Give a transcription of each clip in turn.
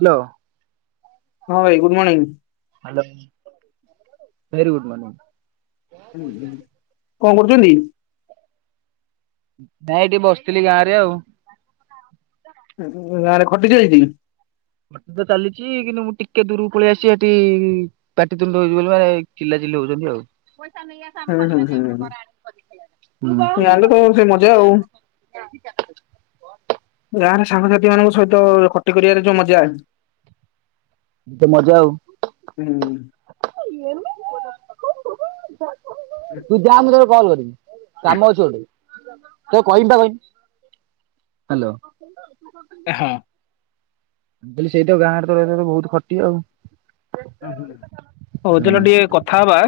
Hello. ହଁ ଭାଇ good morning. Hello very good morning. କଣ କରୁଛନ୍ତି? ନାଇଁ ଏଇଠି ବସିଥିଲି ଗାଁ ରେ ଆଉ। ଉଁ ଗାଁ ରେ ଖଟି ଚାଲିଛି। ଖଟି ତ ଚାଲିଛି କିନ୍ତୁ ମୁଁ ଟିକେ ଦୂରକୁ ପଳେଇ ଆସିଚି ସେଠି ପାଟି ତୁଣ୍ଡ ହଉଛି ବୋଲି ମାନେ ଚିଲାଚି ଚିଲି ହଉଛନ୍ତି ଆଉ। ହୁଁ। ହୁଁ ହୁଁ ହୁଁ। ର ସାଙ୍ଗସାଥି ମାନଙ୍କ ସହିତ, ଖଟି କରିବାରେ ଯୋଉ ମଜା ଏତ ମଜା ଆଉ। ହୁଁ। ତୁ ଯା ମୁଁ ତତେ କଲ କରିବି। କାମ ଅଛି ଗୋଟେ। ତ କହିମ୍ ପା କହିନି। ହ୍ୟାଲୋ! ହଁ। ମୁଁ କହିଲି ସେଇତ ଗାଁରେ ତ ରହିଲେ ବହୁତ ଖଟି ଆଉ। ହୁଁ ହୁଁ, ହଉ ହୁଁ ଚାଲ ଟିକେ କଥା ହବା,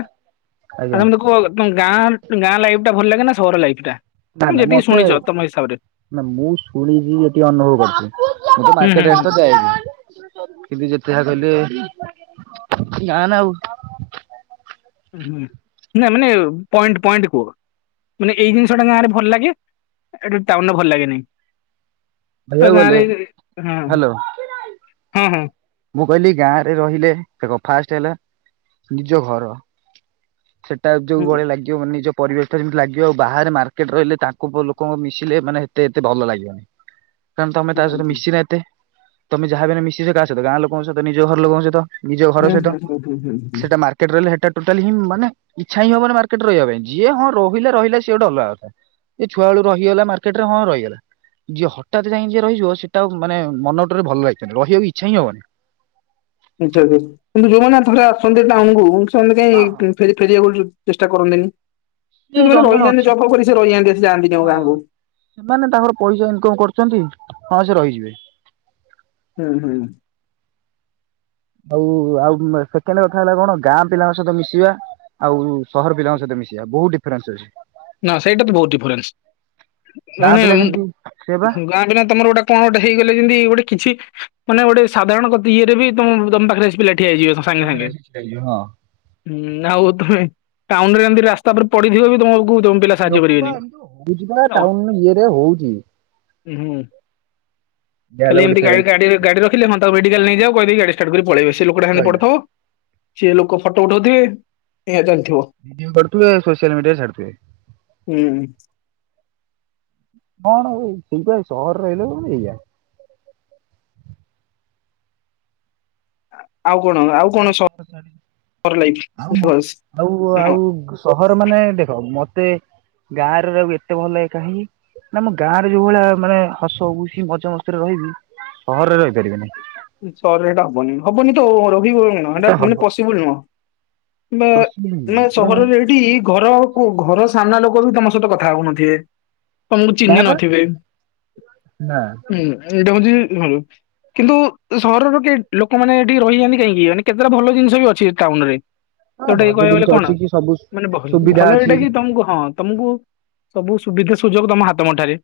ଆ ଆଜ୍ଞା ତମେ ତ କୁହ, ତମ ଗାଁ ଗାଁ ଲାଇଫ୍ ଟା ଭଲ ଲାଗେ ନା ସହର ଲାଇଫ୍ ଟା? ନା ତମେ ନା ଯେତିକି ମତେ ଶୁଣିଛ, ତମ ହିସାବ ରେ। ନା ମୁଁ ଶୁଣଛି ଏଠି ଅନୁଭବ କରୁଛି। ମୁଁ ତ ହୁଁ ହୁଁ ମାର୍କେଟ ଏତ ହୁଁ ଯାଇନି। କିନ୍ତୁ ଯେତେ ଯାହା କହିଲେ ଗାଁ ନା ଆଉ। ହୁଁ, ନା ମାନେ ପଏଣ୍ଟ ପଏଣ୍ଟ କୁହ। ମାନେ ଏଇ ଜିନିଷ ଟା ଗାଁରେ ଭଲ ଲାଗେ। ଏଟା ଟାଉନରେ ଭଲ ଲାଗେନି। ତ କହିବାକୁ ଗାଁ ଗଲେ ରେ ହଁ ହ୍ୟାଲୋ ହଁ ହଁ। ମୁଁ କହିଲି ଗାଁ ରେ ରହିଲେ ଫାଷ୍ଟ ହେଲା, ନିଜ ଘର ସେଟା ଯୋଉ ଭଳି ଲାଗିବ, ମାନେ ନିଜ ପରିବେଶ ଟା ଯେମିତି ଲାଗିବ, ଆଉ ବାହାରେ ମାର୍କେଟ ରହିଲେ, ତାଙ୍କୁ ଲୋକଙ୍କୁ ମିଶିଲେ ମାନେ ହେତେ ଏତେ ଭଲ ଲାଗିବ ନି। କାରଣ ତମେ ତା ସହିତ ହୁଁ ମିଶି ନ ଏତେ। ତମେ ଯାହା ବି ହେଲେ ମିଶିଛ କାହ ସହିତ ଗାଁ ଲୋକଙ୍କ ସହିତ ନିଜ ଘର ଲୋକଙ୍କ ସହିତ। ନିଜ ଘର ହୁଁ ସହିତ, ହୁଁ ହୁଁ ହୁଁ ହୁଁ ହୁଁ ସେଟା ମାର୍କେଟ ରହିଲେ ହେଟା ଟୋଟାଲି ହିଁ ମାନେ, ଇଚ୍ଛା ହିଁ ହବ ନି ମାର୍କେଟରେ ରହିବା ପାଇଁ। ଯିଏ ହଁ ରହିଲେ ରହିଲା ସିଏ ଗୋଟେ ଅଲଗା କଥା। ଏ ଛୁଆ ବେଳୁ ରହିଗଲା ମାର୍କେଟ ରେ ହଁ ରହିଗଲା। ଯିଏ ହଠାତ୍ ଯାଇଁ ଯିଏ ରହିବଯିବ। ସେଟା ଆ ମାନେ ମନଟା ରେ ଭଲ ଲାଗିବନି ରହିବା କୁ ଇ ଚ୍ଛା ହିଁ ହବନି। ଆଛା ଜି ଯୋଉ ମାନେ ଥୋଡା ଆସନ୍ତି ଟାଉନ କୁ ସେମାନେ ହଁ ହଁ। କାଇଁ ଫେରି ଫେରିବେ ବୋଲି ଚେଷ୍ଟା କରନ୍ତିନି। ସେ କିନ୍ତୁ ସେମାନେ ଜଣେ ଜଣେ ରହିଯାଆନ୍ତି। ଅଛି ଯବ୍ ଫବ୍ କରି ସେ ରହିଯାଆନ୍ତି ଏଠି। ଯାଆନ୍ତିନି ଆଉ ଗାଁ ହଁ କୁ। ସେମାନେ ତାଙ୍କର ପଇସା ଇନକମ୍ କରୁଛନ୍ତି, ହଁ ସେ ରହିଯିବେ। ହୁଁ ହୁଁ। ଆଉ ଆଉ ସେକେଣ୍ଡ କଥା ହେଲା କଣ? ଗାଁ ପିଲାଙ୍କ ସହିତ ମିଶିବା ଆଉ ସହର ପିଲାଙ୍କ ସହିତ ମିଶିବା ବହୁତ ଡିଫରେନ୍ସ ଅଛି। ନା ସେଇଟା ତ ବହୁତ ଡିଫରେନ୍ସ। ଗାଁ ମାନେ ପିଲା ଯେମିତି ସେ ବା ଗାଁ ବିନା ତମର ଗୋଟେ କଣ ଗୋଟେ ହେଇଗଲେ ଯିଁତି ଗୋଟେ କିଛି, ମାନେ ଗୋଟେ ସାଧାରଣ କତ ଇଏରେ ବି ତ-ତମ ପାଖରେ ଆସି ପିଲା ଠିଆ ହେଇଯିବେ ସାଙ୍ଗେ ପାଖରେ ସାଙ୍ଗେ। ଆସି ଛିଡା ହେଇଯିବେ ହଁ ହୁଁ, ଆଉ ତମେ ଟାଉନ ରେ ଏମିତି ରାସ୍ତା ଉପରେ ପଡିଥିବ, ବି ତମକୁ ତମ ପିଲା ସାହାଯ୍ୟ ଲୋକ ବା କରିବେନି ଏମତି ହଉଛି ବା ଅ, ଟାଉନ ଇଏରେ ହଉଛି। ହୁଁ, ଇଏ ହେଲା ଖାଲି ଗୋଟେ ଏମିତି ଡିଫରେନ୍ସ ଗା-ଗାଡି ଗାଡି ରଖିଲେ ହଁ ତାକୁ ମେଡ଼ିକାଲ ନେଇ ଯାଅ କହି ଦେଇ ଗାଡି ଷ୍ଟାର୍ଟ କରିଦେଇ ପଳେଇବେ। ସେ ଲୋକଟା ହେମତି ରହିଲା ପଡ଼ିଥିବ। ସେ ଲୋକ ଫଟୋ ଉଠଉଥିବେ। ଏୟା ଚାଲି ଭଡିଓ କରୁଥିବେ, ସୋସିଆଲ ମିଡିଆ ଛାଡ଼ୁଥୁବେ। ହୁଁ। କଣ ଏଇ ସେଇପା ସହରରେ ରହିଲ କଣ ଏଇଆ। [inaudible] ଆଉ କଣ ନାସ ଚାରୀ ସହର ଲାଇଫ ଆଉ ମ ବିକଜ ଆଉ ହଁ ଆଉ ସହର ମାନେ ଦେଖ ମ ଏତେ ଗାଁରେ ରହିବୁ, ଏତେ ଭଲ ଲାଗେ କାହିଁକି? ନା ଆମ ଗାଁ ରେ ଯୋଉ ଭଳିଆ ମାନେ ହସ ଖୁସି ମଜା ମସ୍ତିରେ ରହିବି, ସହରରେ ରହିପାରିବି ନି। ସଅରେ ହେଟା ହବନି। ହବନି ତ ଆଉ ରହିବକଣ ହେଟା ସେଟା ମାନେ ହବ ପସିବୁଲ୍ ନୁହଁ। ନା ପସିବୁଲ ନା ନୁହଁ କାରଣ ସହରରେ ଏଇଠି ଘରକୁ ଘର ସାମନା ଲୋକ ପୁଅବି ତମ ସହିତ କଥା ହଉନଥିଏ। ତମକୁ ନା ଚିହ୍ନି ବା ନଥିବେଁ ନା ଉଁ ଏଇଟା ହଉଚି କିନ୍ତୁ ସହରର କେ ଲୋକମାନୋନେ ଏଠିକି ରହିଯାନ୍ତି କାହିଁକି ମାନେ କେତେଟା ଭଲ ଜିନିଷ ବି ଅଛି ଟାଉନ ରେ। ହଁ ସେଟା ଭଲ କି କହିବାକୁ ଗଲେ ଜିନିଷ କଣ ଅଛି କି ସବୁ ମାନେ ସୁବିଧା ଭଲ ଅଛି ଏଇଟା କି ତମକୁ ହଁ ତମକୁ ସବୁ ସୁବିଧା ସୁଯୋଗ ତମ ହାତ ମୁଠାରେ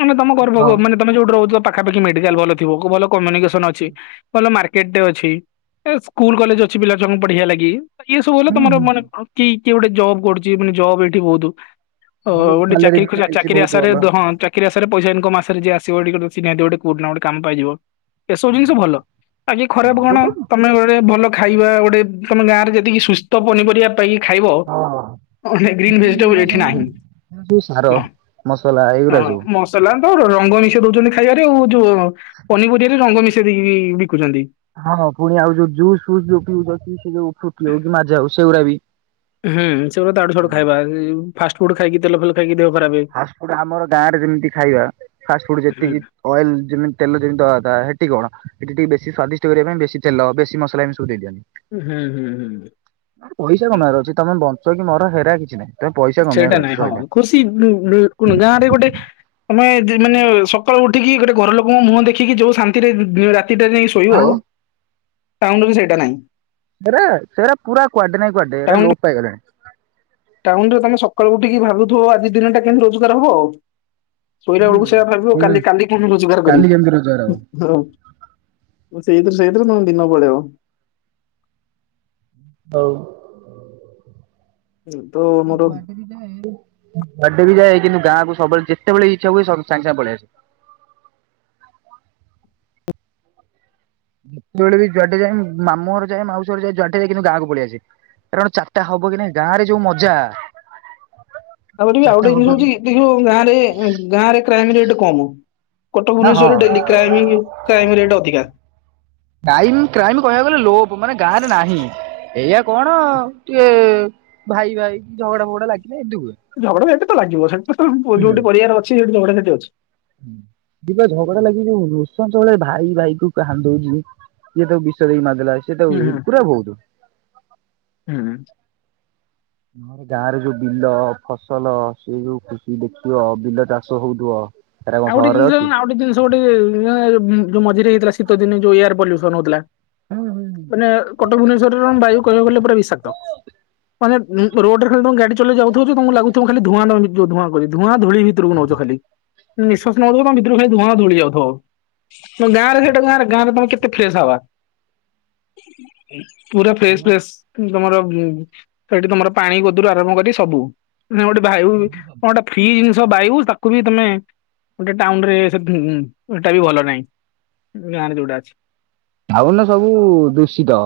ମାନେ ତମ ଗର୍ବ ମାନେ ତମେ ଯୋଉଠି ରହୁଛ ପାଖାପାଖୀ ମେଡାକାଲ୍ ଥିବ ଭଲ କମ୍ୟୁନିକେସନ ଅଛି। ଭଲ ମାର୍କେଟରେ ଅଛି ସ୍କୁଲ କଲେଜ ଅଛି ପିଲାଛଆଙ୍କୁ ପଢ଼ିଆ ଲାଗି ଏ ଇଏ ସବୁ ହେଲା ତମର ହଁ। ମାନେ କି କିଏ ଗୋଟେ ଜବ୍ କରୁଛି ମାନେ ଜବ ଏଇଠି ବହୁତ। ଓ ଭଲ ଗୋଟେ ସାଲାରୀ ଚାକିରୀ ବି ଖୋଜିବା ମିଳୁଛି ଚାକିରିଆ ବହୁତ ସାରେ ଭଲ। ହଁ ଚାକିରୀଆ ସାରେ ମାସରେ ହଁ [unintelligible] ଭଲ ଆଗେ ଖରାପ ହଁ ଭାବନା ଗୋଟେ ତମେ ଗୋଟେ ଭଲ ଖାଇବା ଗୋଟେ ତମେ ଗାଁରେ ଯେତିକି ସୁସ୍ଥ ପନିପରିବା ପାଇକ ଖାଇବ ହଁ। ଗ୍ରୀନ ଭେଜିଟେବଲ ଏରା ଏଠି ସବୁ ନାହିଁ। ଏରା ସବୁ ସାର ନାଁ ମସଲା ଏଇଗୁଡା ସବୁ ଆ ରଙ୍ଗ ମିଶେଇ ଦଉଛନ୍ତି ଖାଇବାରେ ଆଉ ଯୋଉ ପନିପରିବାରେ ରଙ୍ଗ ମିଶେଇ ଦେଇକି ବିକୁଛନ୍ତି। ହଁ ପୁଣି ଆଉ ଯୋଉ ଜୁସ୍ସ୍ ଯୋଉ ପିଉ ସେ ଯୋଉ ଫୁଟି ହଉ କି ମାଝା ହଉ ସେଗୁଡା ବି ହୁଁ ସେ ଭୋଧେ ଇଆଡୁ ସିଆଡୁ ଖାଇବା ଫାଷ୍ଟ ଫୁଡ ଖାଇକି ତେଲ ଫଲ ଖାଇକି ଦେହ ଖରାପ। ଫାଷ୍ଟଫୁଡ ଆମର ଗାଁ ରେ ଯେମିତି ଖାଇବା ଫାଷ୍ଟ ଫୁଡ ହୁଁ ଯେତିକି ଅଏଲ ଯେମିତି ତେଲ ଯେମିତି ଦବା ସେଠି କଣ ଏଠ ଟିକେ ବେଶୀ ସ୍ଵାଦିଷ୍ଟ କରିବା ପାଇଁ ବେଶୀ ତେଲ ବେଶୀ ମସଲା ତ ଦେବେନି ହୁଁ ହୁଁ ହୁଁ ପଇସା କମାର ଅଛି ତମେ ବଞ୍ଚ କି ମୋର ହେରା କିଛି ନାହିଁ। ତମେ ପଇସା କମେଇବାର ସେଇଟା ଅଛି ନାଇଁ ହଁ ସଇଲା। ଖୁସି ଗାଁ ରେ ଗୋଟେ ତମେ ମାନେ ସକାଳୁ ଉଠିକି ଗୋଟେ ଘର ଲୋକଙ୍କ ମୁହଁ ଦେଖିକି ଯୋଉ ଶାନ୍ତିରେ ରା କି ଡେବି ଶୋଇବ ଆଉ ତାହଲେ ଵି ସେଇଟା ନାହିଁ। ହେରା ସେରା ପୁରା କୁଆଡେ ନାହିଁ କୁଆଡେ ଏରା ଲୋପ ପାଇ ଗଲାଣି। ଟାଉନ ରେ ତମେ ସକାଳୁ ଉଠିକି ଭାବୁଥିବ ଆଜି ଦିନ ଟା କେମିତି ରୋଜଗାର ହବ ଆଉ ଶୋଇଲା ହୁଁ ବେଳକୁ ସେ ଭାବିବ ପୁଣି କାଲି କାଲି ରୋଜଗାର କାଲି କରିଵି କେମିତି ରୋଜଗାର ହବ? ହୁଁ ହୁଁ। ସେଇ ଥିରେ ସେଇ ଥିରେ ତମ ଦିନ ପଳେଇବ। ହୋଉ। ତ ମୋର [unintelligible] ଗାଁ କୁ ସବୁବେଳେ ଯେତେବେଳେ ଇଚ୍ଛା ହୁଏବୁ ସାଙ୍ଗେ ସାଙ୍ଗେ ପଳେଇଆସେ। ଯେତେବେଳେ ବି ଯୁଆଡେ ଯାଏ ମାମୁଁ ଘର ଯାଏ ମାଉସି ର ଯାଏ ଯୁଆଡେ ଯାଏ କିନ୍ତୁ ଗାଁ କୁ ପଳେଇଆସେ। କାରଣ ଚାରିଟା ହବ କି ନାଇଁ ଗାଁ ରେ ଯୋଉ ମଜା ଚାରିଟା ହବ କି [unintelligible] କଟକ ହଁ ହଁ ଭୁବନେଶ୍ୱର ଡେ଼ଲି କ୍ରାଇଭି କ୍ରାଇମି ରେଟ ଅଧିକା କ୍ରାଇମ କ୍ରାଇମ କହିବାକୁ ଗଲେ ଲୋପ ମାନେ ଗାଁ ରେ ନାହିଁ। ଏଇଆ କଣ ଟିକେ ଭାଇ ଭାଇ ଝଗଡା ଫଗଡା ଲାଗେ ଝଗଡା ଝାଣ୍ଟି ଲାଗିବ ସେଠି ତ ଯୋଉଠି ପରିବାର ଅଛି ସେଠି ଝଗଡାଝାଟି ଅଛି। ହୁଁ ଯିବା ଝଗଡ଼ା ଲାଗିବ ନୃସନ୍ସ ଭାଇ ଭାଇ କୁ କାନ୍ଦୁ ଉଛିଯିଏ ତାକୁ ବିଷ ଦେଇକି ମାରିଦେଲା ସେଏ ତ ହୁଁ ହୁଁ ପୁର ବୋହୁତ ହୁଁ। ଗାଁରେ ଯୋଉ ବିଲ ଫସଲ ସେ ଯୋଉ ଖୁସି ଦେଖିବ ବିଲ ଚାଷ ହୋଉଥିବ। ଆଉ ଗୋଟେ ଜିନିଷ ଆଉ ଗୋଟ ଜିନିଷ ଗୋଟେ ଯୋଉ ମଝିରେ ହେଇଥିଲା ଶୀତ ଦିନେ ଯୋଉ ଏୟାର ପଲ୍ୟୁସନ ହୋଉଥିଲା। ମାନେ କଟକ ଭୁବନେଶ୍ଵରରେ ବାୟୁ କହିବାକୁ ଗଲେ ପୁରା ବିଷାକ୍ତ। ମାନେ ରୋଡରେ ଖାଲି ଗାଡି ଚଲେଇ ଯାଉଥିବ ତମକୁ ଲାଗୁଥିବ ଖାଲି ଧୂଆଁ ଧୂଆଁ ଧୂଆଁ ଧୂଳି ଭିତରକୁ ନୋଉ ଆଉ ଖାଲି ନିଶ୍ୱାସ ନୋଉଥିବ ଭିତରକୁ ଖାଲି ଧୂଆଁ ଧଳି ଯାଉଥିବ ତ ଗାଁରେ ସେଇଟା ଗାଁରେ ଗାଁରେ ତମେ କେତେ ଫ୍ରେଶ ହବା ପୁରା ଫ୍ରେଶ ଫ୍ରେଶ ତମର ସେଠି ତମର ପାଣି ଗୋଦରୁ ଆରମ୍ଭ କରି ସବୁ ଗୋଟେ ବାୟୁ କଣ ଗୋଟେ ଫ୍ରି ଜିନିଷ ବାୟୁ ତାକୁ ବି ତମେ ଗୋଟେ ଟାଉନ ରେ ସେଟା ବି ଭଲ ନାହିଁ ଗାଁ ରେ ଯୋଉଟା ଅଛି। ବାୟୁ ସବୁ ଦୂଷିତ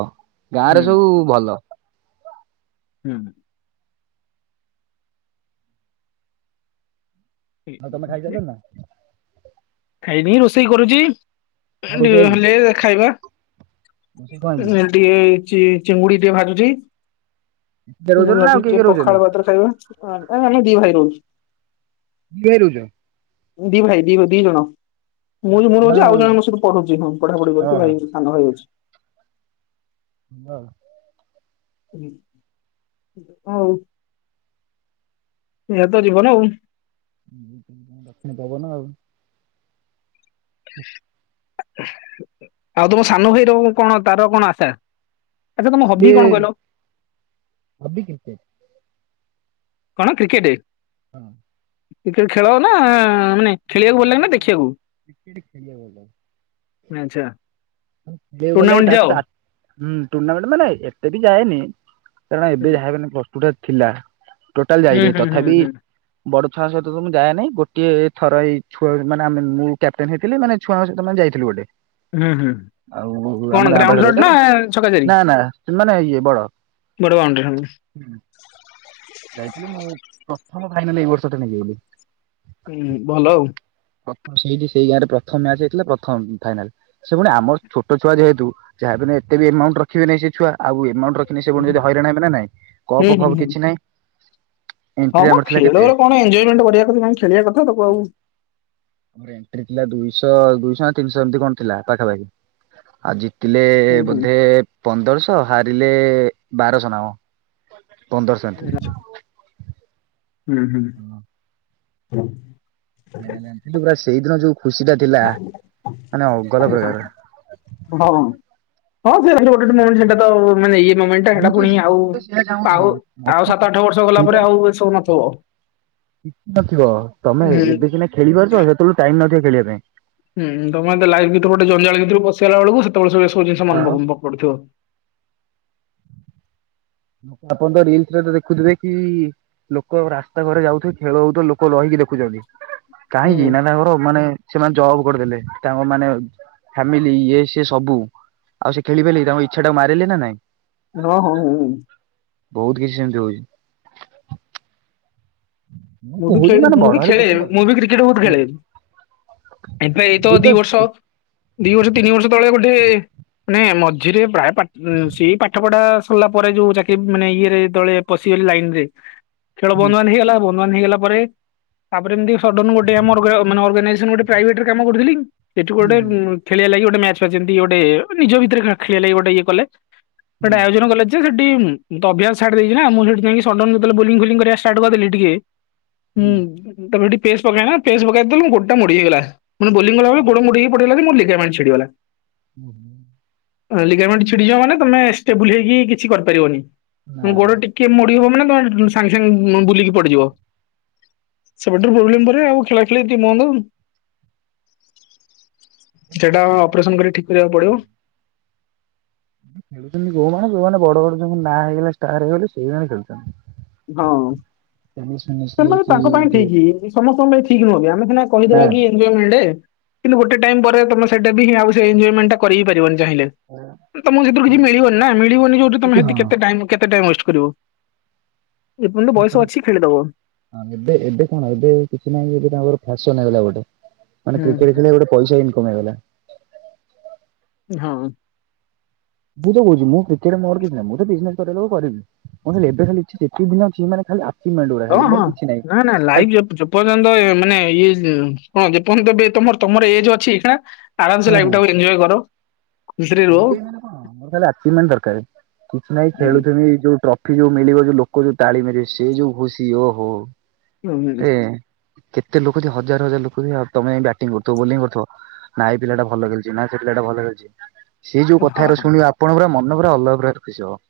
ଗାଁରେ ହୁଁ ସବୁ ଭଲ। ହୁଁ। ଆଉ ତମେ ଖାଇ ସାରିଲଣି ନା? ଖାଇବି ରୋଷେଇ କରୁଛି କଣ ରୋଷେଇ ଆଜି? ହେଲେ ଖାଇବା। ରୋଷେଇ କଣ ହେଇଛି? ଏ ଟିକେ ଚିଙ୍ଗୁଡି ଟିକେ ଭାଜୁଛି। ଏକୁଟିଆ ମୁଁ ରହୁଛନ୍ତି ନା ଆଜି ଆଉ କିଏ ଟିକେ କିଏ ରହୁଛନ୍ତି? ପଖାଳ ଭାତରେ ଖାଇବା ଦି ଭାଇ ରହୁଛୁ। [unintelligible] ଦି ଭାଇ ଦି ଦି ଜଣ। ମୁଁ ମୋର ରହୁଛି ମାନେ ଆଉ ଜଣମୋ ସହିତ ପଢୁଛି ହଁ ପଢାପଢି କରୁଚି ଭାଇ ସାନ ଭାଇ ଅଛି। ହଁ। ହଉ। ଏ ତ ଯିବନି ଆଉ। ଦକ୍ଷିଣ ପବନ ଆଉ। [inaudible] ଆଉ ତୁମ ସାନ ଭାଇ ର କଣ ତାର କଣ ଆଶା? ଆଚ୍ଛା ତମ ଯେ ହବି କଣ କହିଲ? ହବି କ୍ରିକେଟ କଣ କ୍ରିକେଟ୍। ହଁ କ୍ରିକେଟ ଖେଳ ନା ମାନେ ନା ଖେଳିବାକୁ ଭଲ ନା ଲାଗେ ମାନେ ଦେଖିବାକୁ? କ୍ରିକେଟ ଖେଳିବା ଆଚ୍ଛା [unintelligible] ସେ ବଲେ ଟୁର୍ଣ୍ଣାମେଣ୍ଟ ତା ଯାଅ ହୁଁ ସହିତ ଆ ହୁଁ ଟୁର୍ଣ୍ଣାମେଣ୍ଟ ମାନେ ଏତେ ବି ଯାଏନି କାରଣ ଏବେ ଯାହାବି [unintelligible] ଥିଲା। ଟୋଟାଲ ହୁଁ ଯାଇନି ହୁଁ ହୁଁ ତଥାପି ହୁଁ ବଡ଼ ଛୁଆ ଙ୍କ ସହିତ ତ ମୁଁ ଯାଏନି ଗୋଟିଏ ଥର ଏଇ ଛୁଆ ମାନେ ଆମେ ମୁଁ କ୍ୟାପଟେନ ହେଇଥିଲି ମାନେ ଛୁଆଙ୍କ ସହିତ ଯାଇଥିଲୁ ଗୋଟେ। ହୁଁ ହୁଁ ଆଉ କଣ ଆମ ଗାଁ ଗ୍ରାଉଣ୍ଡ ପାଖରେ ସଟ୍ ଗୋଟେ ନା ଛକା ଚାରି? ନା ନା ମାନେ ଇଏ ବଡ଼। ବଡ ବାଉ [unintelligible] ଯାଇଥିଲୁ ମୁଁ ପ୍ରଥମ ଫାଇନାଲ ଏଇ ବର୍ଷ ଟା ନେଇଯାଇଥିଲି। ହୁଁ ଭଲ ଆଉ। ଥ ସେଇଠି ସେଇ ଗାଁ ରେ ପ୍ରଥମ ମ୍ୟାଚ ହେଇଥିଲା ପ୍ରଥମ ଫାଇନାଲ ସେ ପୁଣି ଆମର ଛୋଟ ଛୁଆ ଯେହେତୁ ଯାହା ସେ ଏତ ବି ଏମାଉଣ୍ଟ୍ ରଖିବେ ନାଇଁ ସେ ଛୁଆ ଆଉ ଏମାଉଣ୍ଟ ରଖି ସେ ଯଦି ହଇରାଣ ମାନ ନାଇଁ ହୁଁ କପ୍‌ ହୁଁ ଫପ ହୁଁ। କିଛି ନାହିଁ। ହଁ ଏଣ୍ଟ୍ରି ମ ଆମର ଥିଲା କେତେ ଖେଳରେ କଣ ଏଜୟମେଣ୍ଟ୍ କରିବା ଖେଳିବା କଥା ତାକୁ ଆଉ ଆ ଏଣ୍ଟ୍ରିଥିଲା ଦୁଇଶହ ଦୁଇଶ ତିନିଶହ ଏମିତି କଣ ଥିଲା ପାଖାପାଖି ଆଉ ଜିତିଲେ ହୁଁ। ବୋଧେ ପନ୍ଦରଶହ। ହାରିଲେ ବାରଶହ ନା କଣ ପନ୍ଦରସ ଏ ହଁ ହୁଁ ହଁ ହୁଁ। [unintelligible] ପୁରା ସେଇ ଦିନ ଯୋଉ ଖୁସି ଟା ଥିଲା ମାନେ [unintelligible] ପ୍ରକାର। ହଁ। ହଁ। ଗୋଟେ [unintelligible] ସେଟା ତ ମାନେ ଇଏ ମୁମେଣ୍ଟ୍ ମୁଁ ଟା ତ ଆଉ ମୁଁ ତ ସେଇଆ ଚାହୁଁଛି ଆଉ ଆଉ ମତେ ସାତ ଆଠ ବର୍ଷ ଗଲା ସେଇଟା ତାପରେ ଆଉ ଏସବୁ ନଥବ। କିଛି ନଥିବ ତମେ ଏବେ କିନା ଖେଳିପାରୁଛ ସେତେବେଳୁ ଟାଇମ୍ ନଥିବ ଖେଳିବାକୁ। ହୁଁ ତମେ ଲାଇଫ୍ ଗୋଟେ ଜଞ୍ଜାଳ ଭିତରକୁ ପସିଗଲା ବେଳକୁ ସେତବେଳେ ସ ସବୁ ଜିନିଷ ମ ମନେ ପଡୁଥିବ। ଆପଣ ତ ରିଲସରେ ଦେଖୁଥିବେ କି ଲୋକ ରାସ୍ତା ଘରେ ଯାଉଥିବେ ଖେଳ ହଉଥିବ ଲୋକ ରହିକି ଦେଖୁଛନ୍ତି କାହିଁକି ନା ହୁଁ ତାଙ୍କର ମାନେ ସେମାନେ ଜବ୍ କରିଦେଲେ ତାଙ୍କ ମାନେ ଫ୍ୟାମିଲି ଇଏ ସିଏ ସବୁ। ଆଉ ସେ ଖେଳିପାରିଲେ କି ତାଙ୍କ ଇଚ୍ଛା ଟାକୁ ମାରିଲେ ନା ନାଇଁ। ହଁ ହଁ ହୁଁ। ବହୁତ୍ କିଛି ସେମିତି ହଉଛି। ମୁଁ ବି କହୁଛି ଖେଳି ମାନେ ମୁଁ ବଡ ବି ହେଲେ ଖେଳେ କିଛି ନାହିଁ ମୁଁ ବି କ୍ରିକେଟ ବହୁତ ଖେଳେ। ଏଇ ଏବେ ଏଇତ ଦି ତ ବର୍ଷ ହୁଁ ଦି ବର୍ଷ ତିନି ବର୍ଷ ତଳେ ଗୋଟେ ନାଇଁ ମଝିରେ ପ୍ରାୟ ପାଠ ସେଇ ପାଠପଢା ସରିଲା ପରେ ଯୋଉ ଚାକିରୀ ମାନେ ଇଏରେ ଯେତେବେଳେ ପଶି ଗଲି ଲାଇନ୍ ରେ ଖେଳ ହୁଁ ବନ୍ଦ ବାନ୍ଦ୍ ହେଇଗଲା ବନ୍ଦ ବାନ୍ଦ୍ ହେଇଗଲା ପରେ, ତାପରେ ଏମତି ସଡ଼ନ୍ ଗୋଟେ ଆମର ଗ ମାନେ ଅର୍ଗାନାଇଜେସନ ଗୋଟେ ପ୍ରାଇଭେଟରେ କାମ କରୁଥିଲି ସେଠୁ ଗୋଟେ ହୁଁ ଖେଳିବା ଲାଗି ଗୋଟେ ମ୍ୟାଚ୍ ଫ୍ୟାଚ ଯେମତି କି ଗୋଟେ ନିଜ ଭିତରେ ଖେଳି ଖେଳିବା ଲାଗି ଗୋଟେ ଇଏ କଲେ ଗୋଟେ ଆୟୋଜନ କଲେ ଯେ ଡି ଉଁ ମୁଁ ତ ଅଭ୍ୟାସ ଛାଡି ଦେଇଛି ନା ମୁଁ ସେଉଠୁ ଯାଇଁକି ସଡ଼ନ୍ ଯେତେବେଳେ ବୋଲିଙ୍ଗ୍ ଫୋଲିଂ କରିଆ ଷ୍ଟାର୍ଟ କରିଦେଲି ଟିକେ ହୁଁ ତାପରେ ସେଠି ପେସ ପକାଇ ନା ପେସ ପକାଇ ଦେଲେ ଗୋଡ଼ଟା ମୋଡ଼ି ହେଇଗଲା ମାନେ ବୋଲିଙ୍ଗ କଲାବେଳେ ଗୋଡ଼ ମୋଡ଼ି ହେଇକି ପଡିଗଲା ଯେ ମୋ ଲିଗାମେଣ୍ଟ ଛିଡିଗଲା। ହୁ ଲିଗାମେଣ୍ଟ୍ ଛିଡି ଯିବ ମାନେ ତମେ ଷ୍ଟେବୁଲ ହେଇକି କିଛି କରିପାରିବନି। ନା ମାନେ ନା। ଗୋଡ ଟିକେ ମୋଡି ହବ ମାନେ ତମେ ସାଙ୍ଗ ସାଙ୍ଗେ ବୁଲିକି ପଡିଯିବ। ସେବେଠାରୁ ପ୍ରୋବ୍ଲେମ ପରେ ଆଉ ଖେଳା ଖେଳି ଟିକେ ବନ୍ଦ ଆଉ। ସେଟା ଅପରେସନ କରି ଠିକ କରିବାକୁ ପଡିବ। ଖେଳୁଛନ୍ତି ଯୋଉମାନେ ଯୋଉମାନେ ବଡ ବଡ ଯୋଉମାନେ ନାଁ ହେଇଗଲେ ଷ୍ଟାର ହେଇଗଲେ ସେଇମାନେ ଖେଳୁଛନ୍ତି। ହଁ ନା ସେମାନେ ତାଙ୍କ ପାଇଁ ଠିକ। ସମସ୍ତଙ୍କ ପାଇଁ ଠିକ ନୁହଁନ୍ତି ଆମେ ମେ କହିଦବା କି ଏନ୍ଜୟମେଣ୍ଟ କିନ୍ତୁ ଗୋଟେ ଟାଇମ ପରେ ତମେ ସେଟା ବି ହିଁ ଆଉ ସେ ଏନ୍ଜୟମେଣ୍ଟ ଟା କରି ହିଁ ପାରିବନି। ଚାହିଁଲେ ବି। ତମକୁ ସେଥିରୁ କିଛି ମିଳିବନି ନା ମିଳିବନି ଯୋଉଠି ତମେ କିଛି ସେଠି ହଁ। କେତେ ଟାଇମ୍ କେତେ ଟାଇମ୍ ୱେଷ୍ଟ କରିବ। ଏପର୍ଯ୍ୟନ୍ତ ବୟସ ଅଛି ଖେଳିଦବ। ହଁ ଏବେ ଏବେ କଣ ଏବେ କିଛି ନାହିଁ ଏବେ ତାଙ୍କର ଫ୍ୟାସନ ହେଇଗଲା ଗୋଟେ। ମାନେ ହୁଁ କ୍ରିକେଟ ହୁଁ। ଖେଳିଆ ଗୋଟେ ପଇସା ଇନକମ ହେଇଗଲା। ହଁ। ମୁଁ ତ କହୁଚି ମୁଁ କ୍ରିକେଟ୍ ମୋର କିଛି ନାହିଁ ମୁଁ ତ ବିଜନେସ କରିଆ ଲୋକ କରିବି, ମୋ ଖାଲି ଏବେ ଖାଲି ଇଚ୍ଛା ଯେତିକି ଦିନ ଅଛି ମାନେ ଖାଲି ଆଚିଭମେଣ୍ଟ ଗୁରା ହଁ ଖାଲି ମୋର ହଁ କିଛି ନାହିଁ ନାଇଁ ନାଇଁ ଖାଲି ଲାଇଭ ଯେ-ଯେପର୍ଯ୍ୟନ୍ତ ମାନେ ଇଏ ହଁ ଯେପର୍ଯ୍ୟନ୍ତ ବି ତମର ତମର ଏଜ ଅଛି ଏଇଖିଣା, ଆରାମସେ ଲାଇଫ୍ ଟାକୁ ଏଞ୍ଜୟ କର ଖୁସିରେ ରୁହ ତାହେଲେ ଆଜି ମେନ୍ ଦରକାର କିଛି ନାହିଁ ହୁଁ। ଖେଳୁଚନ୍ତି ଏଇ ଯୋଉ ଟ୍ରଫି ଯୋଉ ମିଳିବ ଯୋଉ ଲୋକ ଯୋଉ ତାଳି ମାରିବେ ସେ ଯୋଉ ଖୁସି ଓହୋ। ଏ [unintelligible] କେତେ ଲୋକ ଯଦି ହଜାର ହଜାର ଲୋକ ବି ତମେ ବ୍ୟାଟିଂ କରୁଥିବ ବୋଲିଂ କରୁଥିବ ନାଁ ଏଇ ପିଲାଟା ଭଲ ଖେଳୁଛି ନା ସେଇ ପିଲା ଭଲ ଖେଳୁଛି ସେଇ ଯୋଉ କଥା ହଁ ଗୁରା ହଁ ଶୁଣିବ ଆପଣ ପୁରା ମନ ପୁରା ଅଲଗା ପ୍ରକାର ଖୁସି ହବ।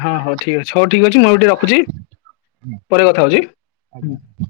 ହଁ ହଉ ଠିକ ଅଛି। ହଉ ଠିକ ଅଛି। ମୁଁ ଏବେ ଟିକେ ରଖୁଛି? ପରେ କଥା ହଉଛି। ଆଜ୍ଞା।